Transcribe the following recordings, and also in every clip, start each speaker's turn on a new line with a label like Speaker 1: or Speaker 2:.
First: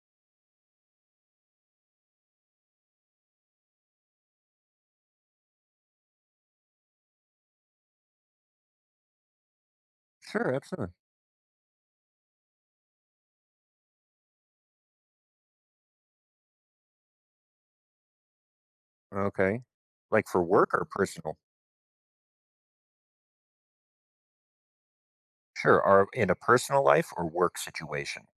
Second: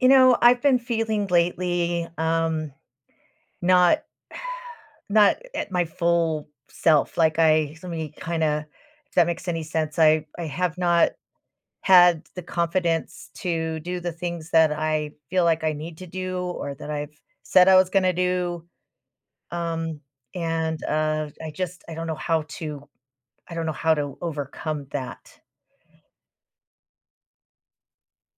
Speaker 1: You know, I've been feeling lately not not at my full self. Like I let me kind of if that makes any sense. I
Speaker 2: Sure,
Speaker 1: have
Speaker 2: absolutely.
Speaker 1: not had the confidence to do the things that I feel like I need to do or that I've said I was going to do
Speaker 2: Okay.
Speaker 1: um
Speaker 2: Like for work
Speaker 1: and
Speaker 2: or personal?
Speaker 1: I just I don't know how to I don't know how to overcome that.
Speaker 2: Sure. Or in a personal life or work situation?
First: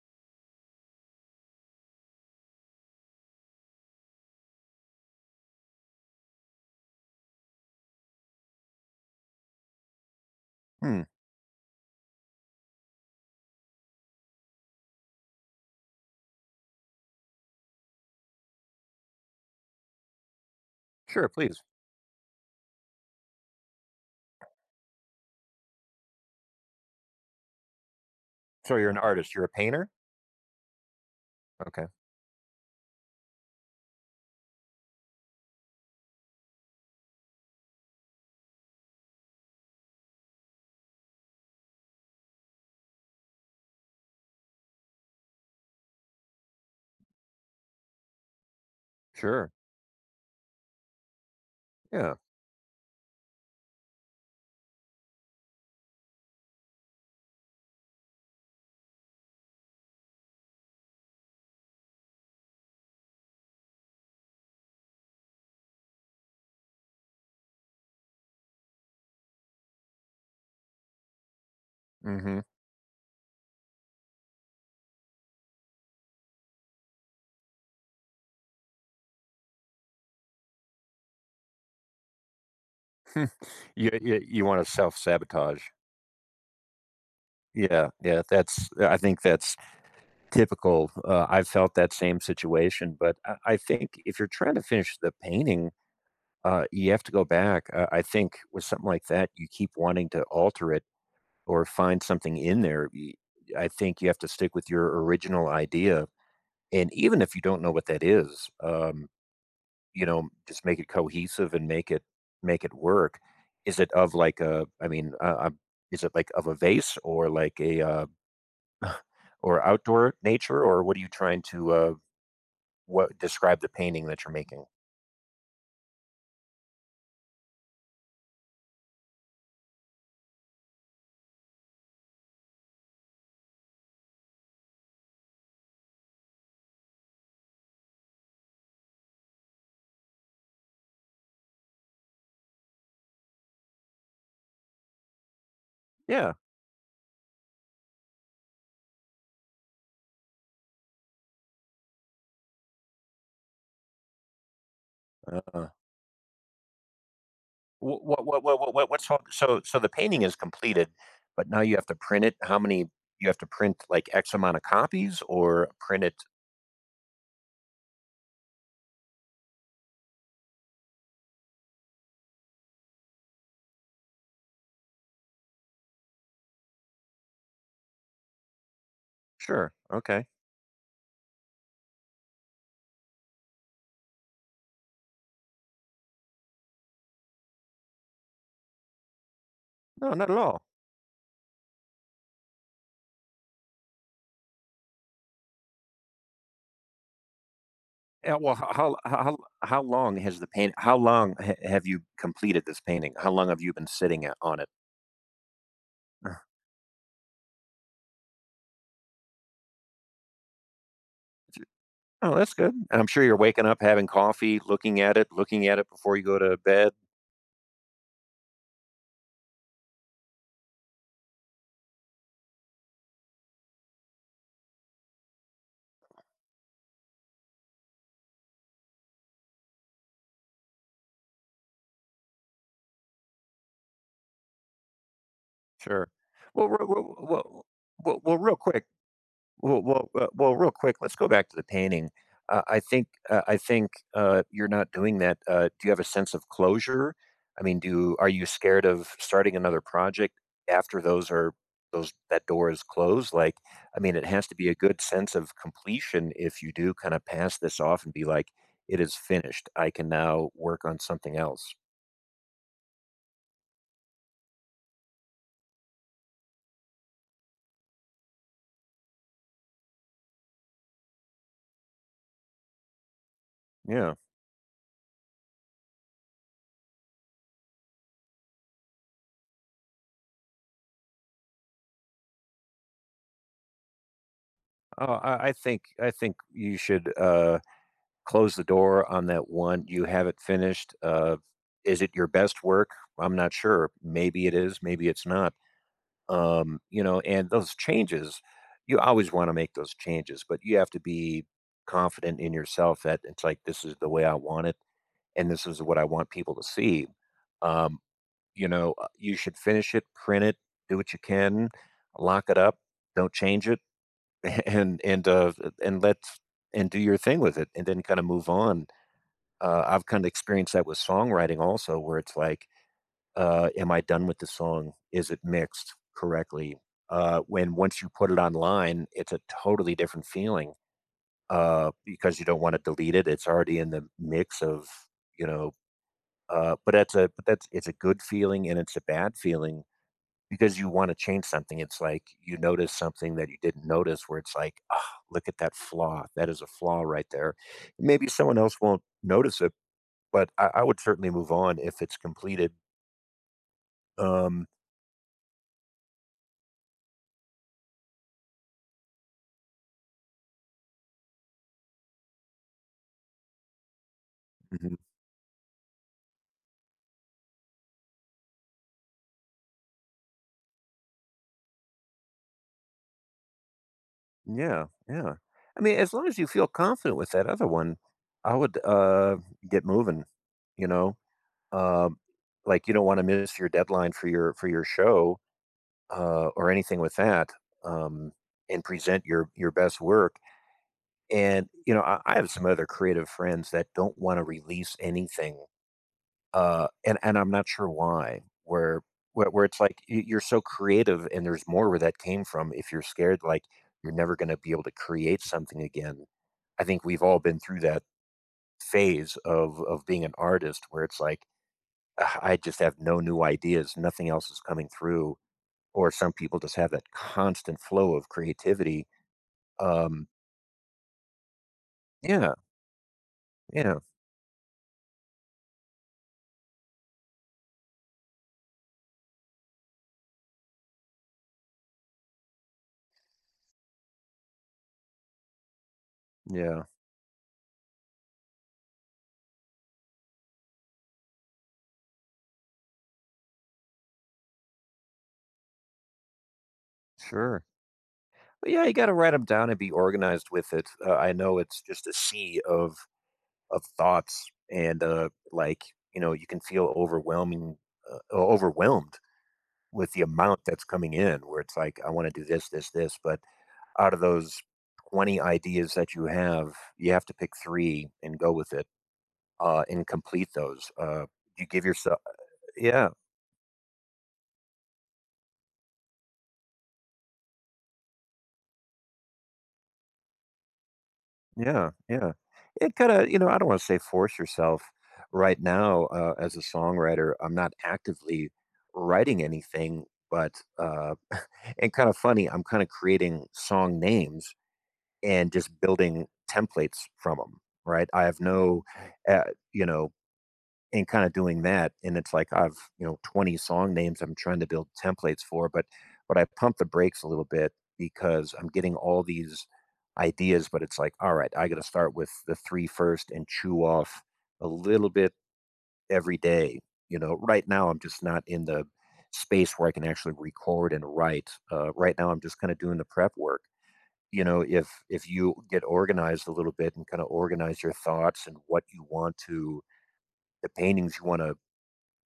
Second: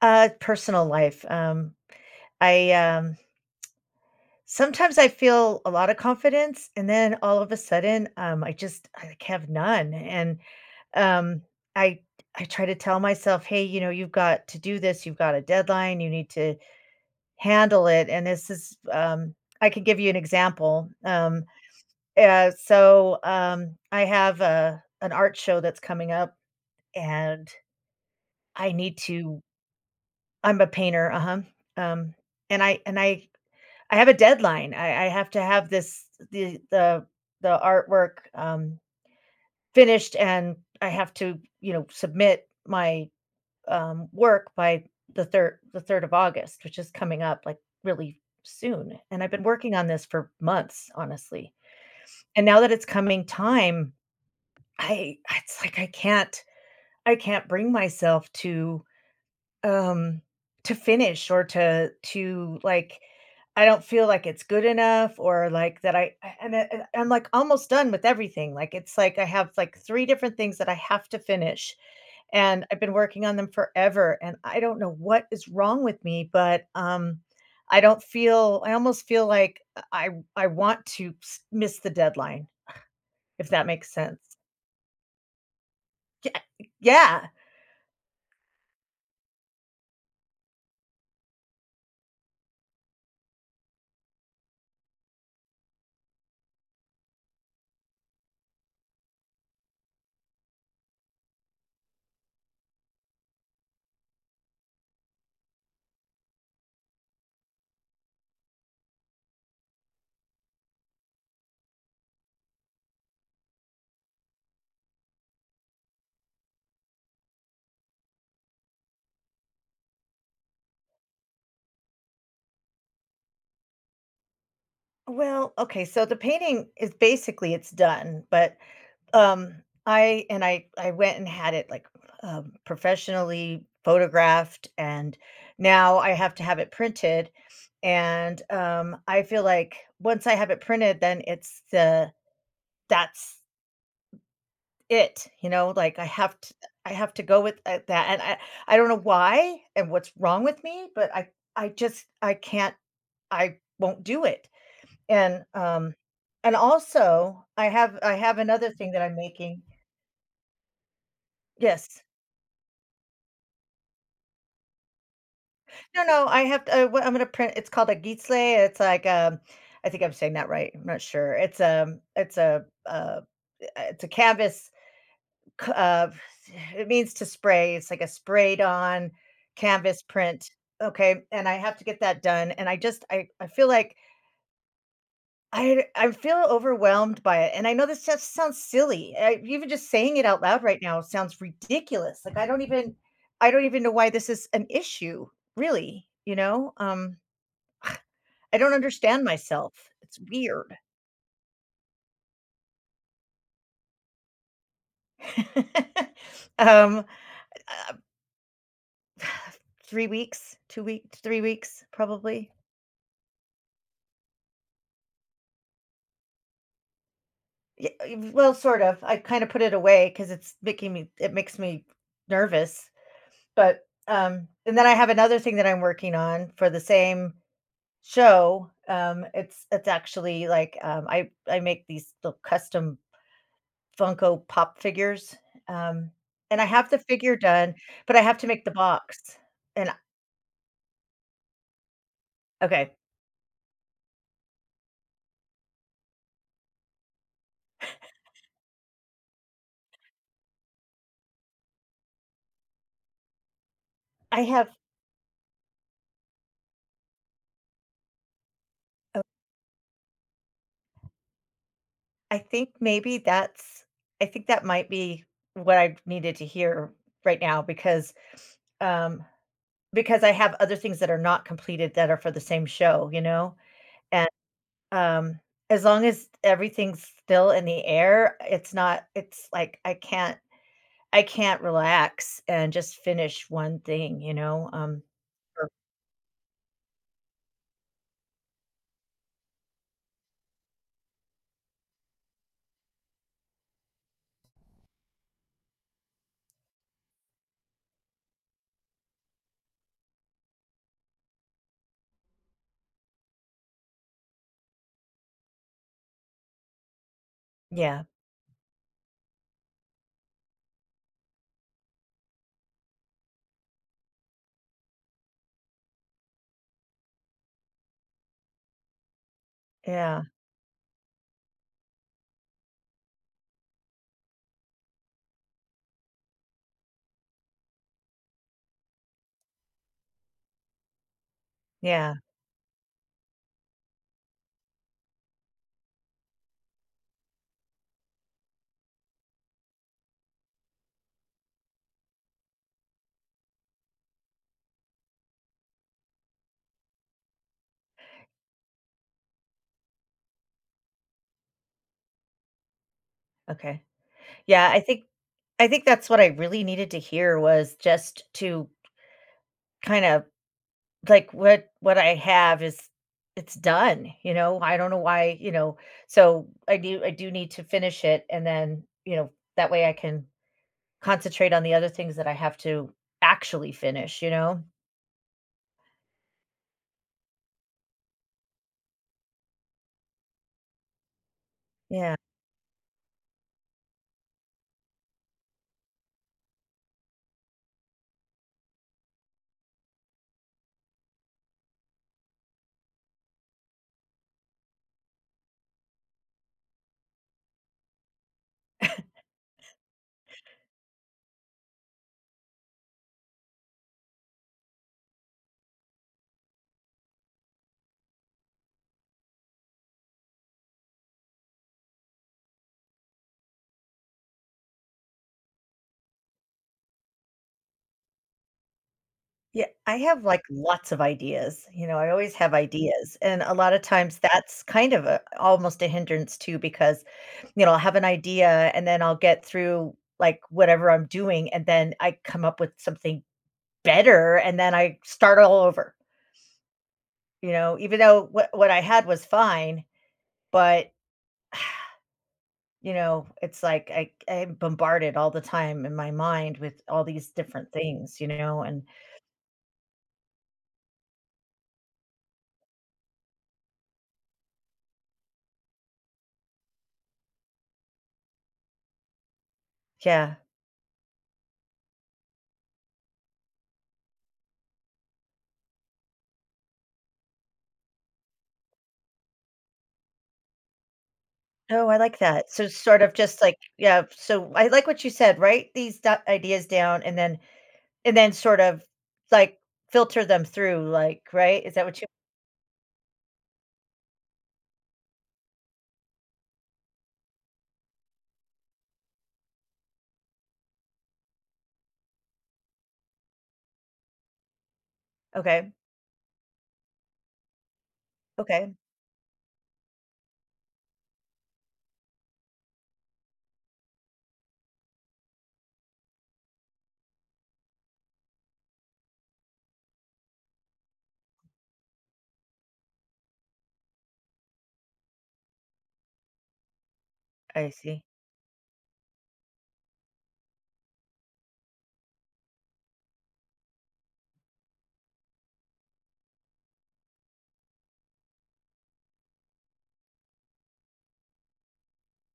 Speaker 1: Uh, personal life. I Sometimes I feel a lot of confidence, and then all of a sudden, I just I like have none. And
Speaker 2: Hmm.
Speaker 1: um, I I try to tell myself, hey, you know, you've got to do this. You've got a deadline. You need to handle it. And this is, I can give you an example.
Speaker 2: Sure, please.
Speaker 1: I have a an art show that's coming up, and I
Speaker 2: So you're
Speaker 1: need
Speaker 2: an artist.
Speaker 1: to.
Speaker 2: You're a painter?
Speaker 1: I'm a painter, uh huh.
Speaker 2: Okay.
Speaker 1: Um, and I have a deadline. I have to have this the the the artwork, finished, and I have to, you know, submit my, work by the 3rd of August, which is coming up, like, really soon, and I've been
Speaker 2: Sure.
Speaker 1: working on this for months, honestly,
Speaker 2: Yeah.
Speaker 1: and now that it's coming time, I it's like I can't bring myself Um, to finish or to like I don't feel like it's good enough or, like, that I'm, like, almost done with everything, like, it's like I have, like, 3 different things that I have to finish,
Speaker 2: Mm-hmm.
Speaker 1: and I've been working on them forever, and I don't know what is wrong with me, but, I don't feel I almost feel like I I want to s miss the deadline, if that
Speaker 2: you
Speaker 1: makes sense.
Speaker 2: you, you want to self sabotage.
Speaker 1: Yeah, yeah.
Speaker 2: Yeah. Yeah. That's, I think that's typical. I've felt that same situation. But I think if you're trying to finish the painting, you have to go back. I think with something like that, you keep wanting to alter it or find something in there. Y I think you have to stick with your original idea, and even if you don't know what that is, you know, just make it cohesive and make it work. Is it of like a— I mean, is it like of a vase or like a, or outdoor nature, or what are you trying to, what— describe the painting that you're making?
Speaker 1: Well, okay, so the painting is basically it's done, but I and I went and had it, like, professionally photographed, and now I have to have it printed, and, I feel like once I have it printed, then it's the that's it, you know, like,
Speaker 2: Yeah.
Speaker 1: I have to go with, that, and I don't know why and what's wrong with me, but I just I can't I won't do it, and,
Speaker 2: uh
Speaker 1: um and also,
Speaker 2: Wh
Speaker 1: I have another
Speaker 2: what what's
Speaker 1: thing
Speaker 2: what
Speaker 1: that I'm
Speaker 2: so so
Speaker 1: making.
Speaker 2: so the painting is completed, but now you have to
Speaker 1: Yes.
Speaker 2: print it. How many— you have to print, like, X amount of copies or print
Speaker 1: No,
Speaker 2: it.
Speaker 1: no, I have to, I'm gonna print. It's called a Gisle. It's like I think I'm saying that right. I'm not sure. It's a canvas. c- Uh, it means to spray. It's like a sprayed on
Speaker 2: Sure,
Speaker 1: canvas
Speaker 2: okay.
Speaker 1: print. Okay, and I have to get that done. And I just I feel like I feel overwhelmed by it. And I know this just sounds silly. I, even just
Speaker 2: No,
Speaker 1: saying it
Speaker 2: not at
Speaker 1: out
Speaker 2: all.
Speaker 1: loud right now sounds ridiculous. Like I don't even know why this is an issue. Really, you know.
Speaker 2: Yeah, well,
Speaker 1: I don't understand
Speaker 2: how
Speaker 1: myself.
Speaker 2: long
Speaker 1: It's
Speaker 2: has the paint
Speaker 1: weird.
Speaker 2: how long ha have you completed this painting? How long have you been sitting a on it? Uh,
Speaker 1: Um, uh, 3 weeks, 2 weeks, 3 weeks
Speaker 2: oh,
Speaker 1: probably.
Speaker 2: that's good. And I'm sure you're waking up, having coffee, looking at it before you go to bed.
Speaker 1: Ye Well, sort of. I kinda put it away because it makes me nervous, but, and then I have another thing that I'm working on for the same show. It's actually, like, I make these little custom Funko Pop figures,
Speaker 2: Sure.
Speaker 1: um, and I
Speaker 2: Well, re
Speaker 1: have the
Speaker 2: well well
Speaker 1: figure
Speaker 2: well
Speaker 1: done, but
Speaker 2: well,
Speaker 1: I
Speaker 2: well,
Speaker 1: have to
Speaker 2: real
Speaker 1: make the
Speaker 2: quick
Speaker 1: box, and
Speaker 2: Well, real quick, let's go back to the painting.
Speaker 1: okay,
Speaker 2: I think you're not doing that. Do you have a sense of closure? I mean, do are you scared of starting another project after those— that door is closed? Like, I mean, it
Speaker 1: I
Speaker 2: has to be a
Speaker 1: have
Speaker 2: good sense of completion if you do kind of pass this off and be like, it is finished. I can now work on something else.
Speaker 1: I think maybe that's I think that might be what I needed to hear right now um because I have other things that are not completed that are for the same show, you know?
Speaker 2: Yeah.
Speaker 1: And, um, as long as everything's still in the air, it's not it's like I can't relax and just finish one thing, you know?
Speaker 2: Oh, I
Speaker 1: Or
Speaker 2: think you should. Close the door on that one. You have it finished. Is it your best work? I'm not sure. Maybe it is. Maybe it's not. You know, and those changes, you always want to make those changes, but you have to be confident in yourself that it's like this is the way I want it, and this is what I want people to see. Um,
Speaker 1: yeah,
Speaker 2: you know, you should finish it, print it, do what you can, lock it up, don't change it, and and uh, and let and do your thing with it, and then kind of move on. I've
Speaker 1: yeah,
Speaker 2: kind of experienced that with songwriting also, where it's like, am I done with the song? Is it mixed correctly? When Once you put it online, it's a totally different feeling.
Speaker 1: yeah,
Speaker 2: Because you don't want to delete it. It's already in the mix of, you know. But that's a but that's it's a good feeling and it's a bad feeling because you want to change something. It's like you notice something that you didn't notice, where it's like, ah, look at that flaw. That is a flaw right there. Maybe someone else won't notice it, but I would certainly move on if it's completed.
Speaker 1: okay.
Speaker 2: Um,
Speaker 1: Yeah, I think that's what I really needed to hear was just to kind of like, what I have is it's done, you know? I don't
Speaker 2: Mhm.
Speaker 1: know why, you know? So, I do need to finish it, and then, you know, that way I can concentrate on the other things that I have to actually finish, you know?
Speaker 2: Yeah, yeah. I mean, as long as you feel confident with that other one, I would get moving. You know,
Speaker 1: Yeah.
Speaker 2: um, like you don't want to miss your deadline for your show, or anything with that, um, and present your best work. And you know, I have some other creative friends that don't want to release anything. And I'm not sure why. Where it's like you're so creative, and there's more where that came from. If you're scared, like, you're never going to be able to create something again. I think we've all been through that phase of being an artist, where it's like, "Ugh, I just have no new ideas, nothing else is coming through." Or some people just have that constant flow of creativity.
Speaker 1: Yeah, I have,
Speaker 2: Um,
Speaker 1: like, lots of ideas, you know, I always
Speaker 2: yeah,
Speaker 1: have ideas, and a lot of
Speaker 2: yeah,
Speaker 1: times that's kind of a almost a hindrance too because, you know, I'll have an idea, and then I'll get through, like, whatever I'm doing, and then I come up with something better and then I start all over,
Speaker 2: yeah,
Speaker 1: you know, even though what I had was fine, but you know, it's like I'm bombarded all the time in my mind with all these
Speaker 2: sure.
Speaker 1: different things, you know,
Speaker 2: But
Speaker 1: and
Speaker 2: yeah, you got to write them down and be organized with it. I know it's just a sea of thoughts, and like, you know, you can feel overwhelming— overwhelmed with the
Speaker 1: yeah.
Speaker 2: amount that's coming in, where it's like, I want to do this, but out of those 20 ideas that you have to pick three and go with it. And complete those. You give
Speaker 1: Oh, I like
Speaker 2: yourself—
Speaker 1: that. So sort
Speaker 2: yeah,
Speaker 1: of just like, yeah, so I like what you said, write these ideas down and then sort of like filter them through like, right? Is that
Speaker 2: yeah,
Speaker 1: what you
Speaker 2: yeah, it kind of— you know, I don't want to say force yourself right now. As a songwriter, I'm not actively writing anything, but uh and kind of funny, I'm kind of creating song names and just
Speaker 1: Okay.
Speaker 2: building templates from them, right? I have
Speaker 1: Okay.
Speaker 2: no— uh, you know, and kind of doing that. And it's like I've, you know, 20 song names I'm trying to build templates for, but I pump the brakes a little bit because I'm getting all these ideas, but it's like, all right, I got to start with the three first and chew off a little bit every day. You know, right
Speaker 1: I
Speaker 2: now I'm
Speaker 1: see.
Speaker 2: just not in the space where I can actually record and write. Right now I'm just kind of doing the prep work. You know, if you get organized a little bit and kind of organize your thoughts and what you want to— the paintings you want to,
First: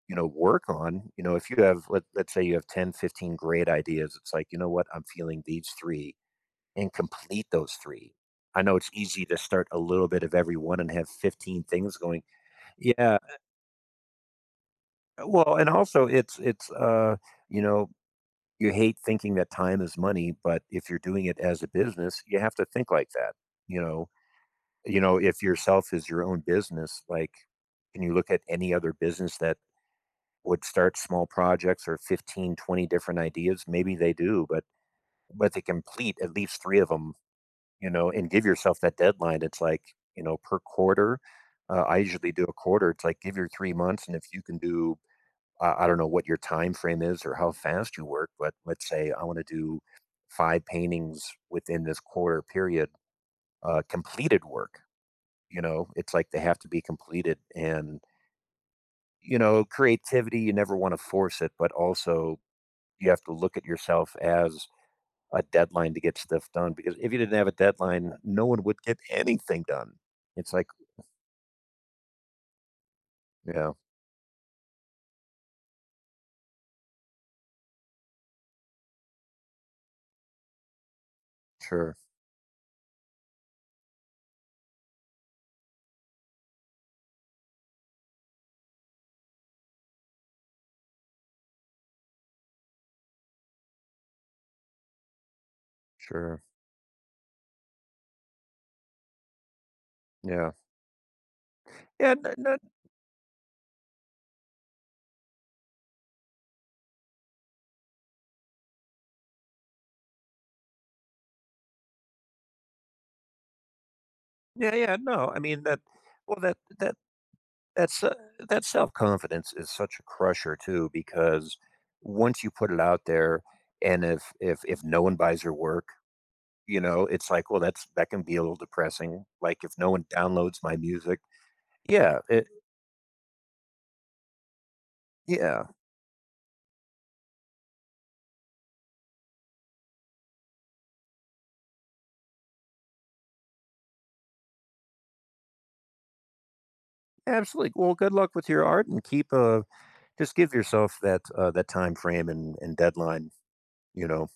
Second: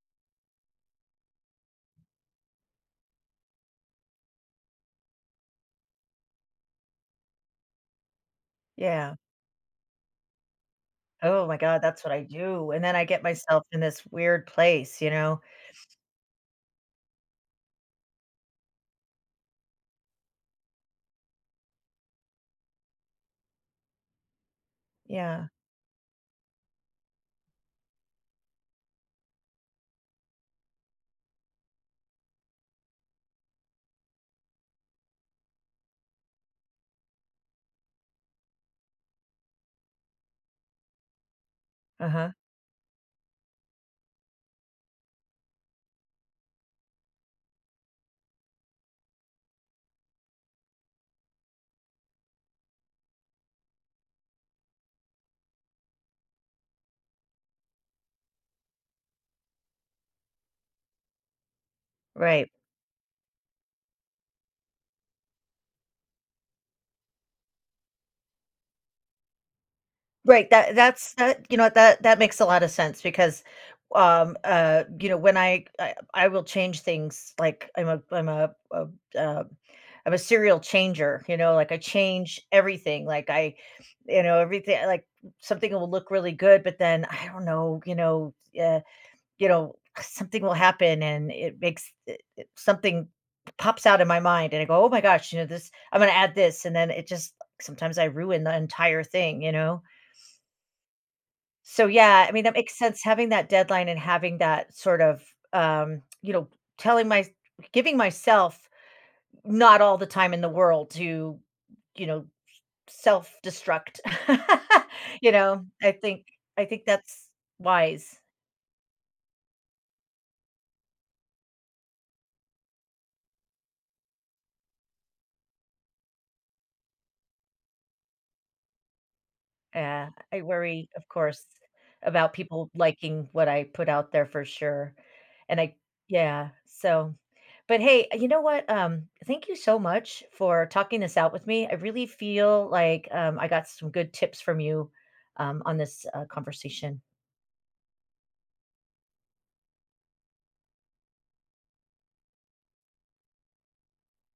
Speaker 2: you know, work on. You know, if you have— let's say you have 10, 15 great ideas, it's like, you know what, I'm feeling these three and complete those three. I know it's
Speaker 1: Yeah.
Speaker 2: easy to start a little bit of every one and have
Speaker 1: Oh my
Speaker 2: 15
Speaker 1: god,
Speaker 2: things
Speaker 1: that's what I
Speaker 2: going.
Speaker 1: do, and then I
Speaker 2: Yeah.
Speaker 1: get myself in this weird place, you know?
Speaker 2: Well, and also it's you know, you hate thinking that time is money, but if you're doing it as a business, you have to think like that, you know? You know, if
Speaker 1: Yeah,
Speaker 2: yourself is your own business, like, can you look at any other business that would start small projects or 15, 20 different ideas? Maybe they do, but they complete at least 3 of them. You know, and give yourself that deadline. It's like, you know, per quarter. I
Speaker 1: uh-huh,
Speaker 2: usually do a quarter. It's like, give your 3 months. And if you can do— I don't know what your time frame is or how fast you work, but let's say I want to do five paintings within this quarter period, completed work. You know, it's like they have to be completed. And, you know, creativity, you never want to force it, but also
Speaker 1: right.
Speaker 2: you have to look at yourself as a deadline to get stuff done because if you didn't have a deadline, no one would get anything done.
Speaker 1: Right,
Speaker 2: It's like,
Speaker 1: that that's that you know, that that makes a lot of sense because,
Speaker 2: yeah,
Speaker 1: you know, when I will change things, like, I'm um, I'm a serial changer, you know, like, I
Speaker 2: sure,
Speaker 1: change everything, like, I you know, everything like, something will look really good, but then, I don't know, you know, uh you know, something will happen and it makes something pops out in my mind and I go, "Oh my gosh, you know, this I'm going to add
Speaker 2: sure.
Speaker 1: this." And then it just sometimes I ruin the entire thing, you know.
Speaker 2: Yeah.
Speaker 1: So
Speaker 2: Yeah.
Speaker 1: yeah,
Speaker 2: No,
Speaker 1: I mean that
Speaker 2: no,
Speaker 1: makes sense having that deadline and having that sort of you know, telling my giving myself not all the time in the world to, you know, self-destruct.
Speaker 2: yeah. Yeah. No,
Speaker 1: you
Speaker 2: I mean,
Speaker 1: know,
Speaker 2: that, well, that,
Speaker 1: I think
Speaker 2: that,
Speaker 1: that's
Speaker 2: That's uh,
Speaker 1: wise.
Speaker 2: that self-confidence is such a crusher too because once you put it out there, and if no one buys your work, you know, it's like, well, that can be a little depressing. Like if no one
Speaker 1: Yeah, I
Speaker 2: downloads my
Speaker 1: worry, of
Speaker 2: music.
Speaker 1: course,
Speaker 2: Yeah,
Speaker 1: about people liking what I put out there for sure. And
Speaker 2: yeah.
Speaker 1: I yeah, so but hey, you know what? Thank you so much for talking this out with me. I really feel like I got some good tips from you on this conversation.
Speaker 2: Absolutely. Well, good luck with your art, and keep just give yourself that that time frame and deadline, you know.